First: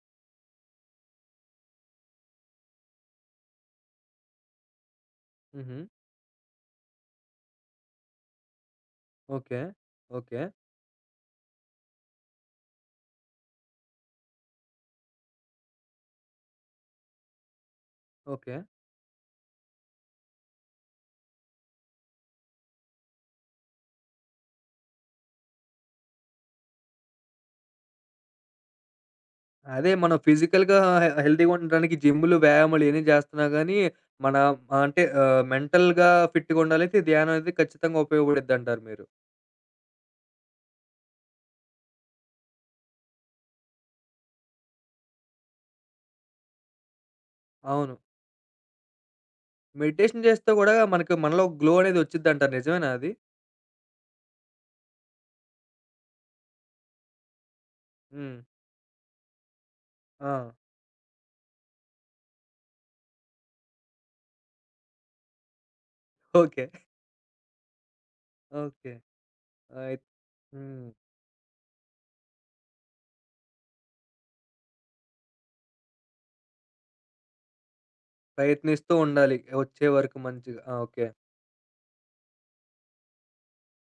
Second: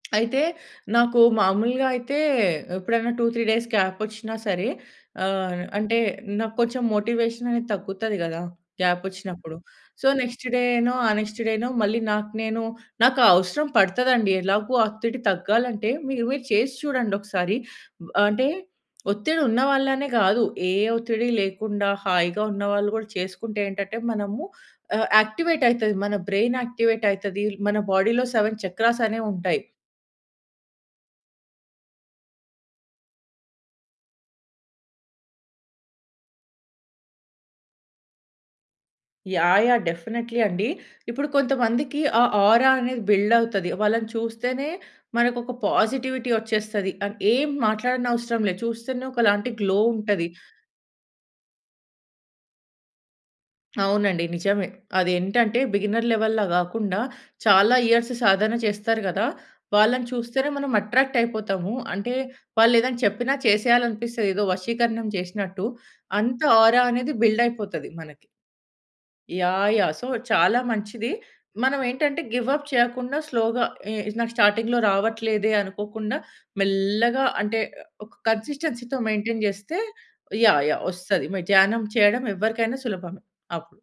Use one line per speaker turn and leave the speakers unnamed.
అయితే నాకు మామూలుగా అయితే ఎప్పుడైనా 2, 3 డేస్ గ్యాపొచ్చినా సరే ఆహ్,
హుహు.
అంటే నా కొంచెం మోటివేషననేది తగ్గుతది గదా! గ్యాపొచ్చినప్పుడు.
ఓకే.
So, next
okay.
డేనో ఆ నెక్స్ట్ డేనో మళ్ళీ నాకు నేను నాకావసరం పడతదండి ఎలాగో ఆ ఒత్తిడి తగ్గాలంటే మీరు, మీరు చేసి చూడండొకసారి. అంటే
ఓకే.
ఒత్తిడి ఉన్న వాళ్ళనే గాదు. ఏ ఒత్తిడి లేకుండా హాయిగా ఉన్నవాళ్లు గూడా చేసుకుంటే ఏంటటే మనము ఆహ్, యాక్టివేట్ అయితది మన బ్రెయిన్ యాక్టివేట్ అయితది. మన బాడీలో 7 చక్రాస్ అనేవుంటాయి.
అదే మనం ఫిజికల్‌గా హె హెల్దీగా ఉండటానికి జిమ్ములు వ్యాయామాలు ఇయన్నీ జేస్తున్నా గానీ మన ఆహ్, అంటే మెంటల్‌గా ఫిట్‌గా ఉండాలైతే ధ్యానం అనేది ఖచ్చితంగా ఉపయోగపడుద్దంటారు మీరు.
యాహ్! యాహ్! డెఫినెట్‌లీ అండి. ఇప్పుడు కొంతమందికి ఆ ఆరా అనేది బిల్డవుతది. వాళ్ళని చూస్తేనే మనకొక పాజిటివిటీ వచ్చేస్తది. అన్ ఏం
అవును.
మాట్లాడనవసరం లే. చూస్తేనే ఒకలాంటి గ్లో
మెడిటేషన్
ఉంటది.
చేస్తే గూడా మనకు మనలో గ్లో అనేది వచ్చుద్దంటారు నిజమేనా అది?
అవునండి. నిజమే. అదేంటంటే బిగినర్ లెవెల్‌లా గాకుండా చాలా ఇయర్స్
హ్మ్.
సాధన చేస్తారు గదా! వాళ్ళని చూస్తేనే
ఆ!
మనం అట్రాక్ట్ అయిపోతాము. అంటే వాళ్ళేదైనా చెప్పిన చేసేయాలనిపిస్తది ఏదో వశీకరణం జేసినట్టు. అంత
ఓకే.
ఆరా అనేది బిల్డయిపోతది మనకి.
ఓకే.
యాహ్! యాహ్!
అయి
సో చాలా
హ్మ్.
మంచిది. మనం ఏంటంటే గివ్ అప్ చేయకుండా స్లోగా ఇ ఇది నాకు స్టార్టింగ్‌లో రావట్లేదే అనుకోకుండా మెల్లగా అంటే ఒ ఒక
ప్రయత్నిస్తూ
కన్సిస్టెన్సీతో
ఉండాలి
మెయింటైన్ జేస్తే
వచ్చే వరకు మంచిగా.
యాహ్!
ఆ!
యాహ్!
ఓకే.
వస్తది మ ధ్యానం చేయడం ఎవ్వరికైనా సులభమే అవును.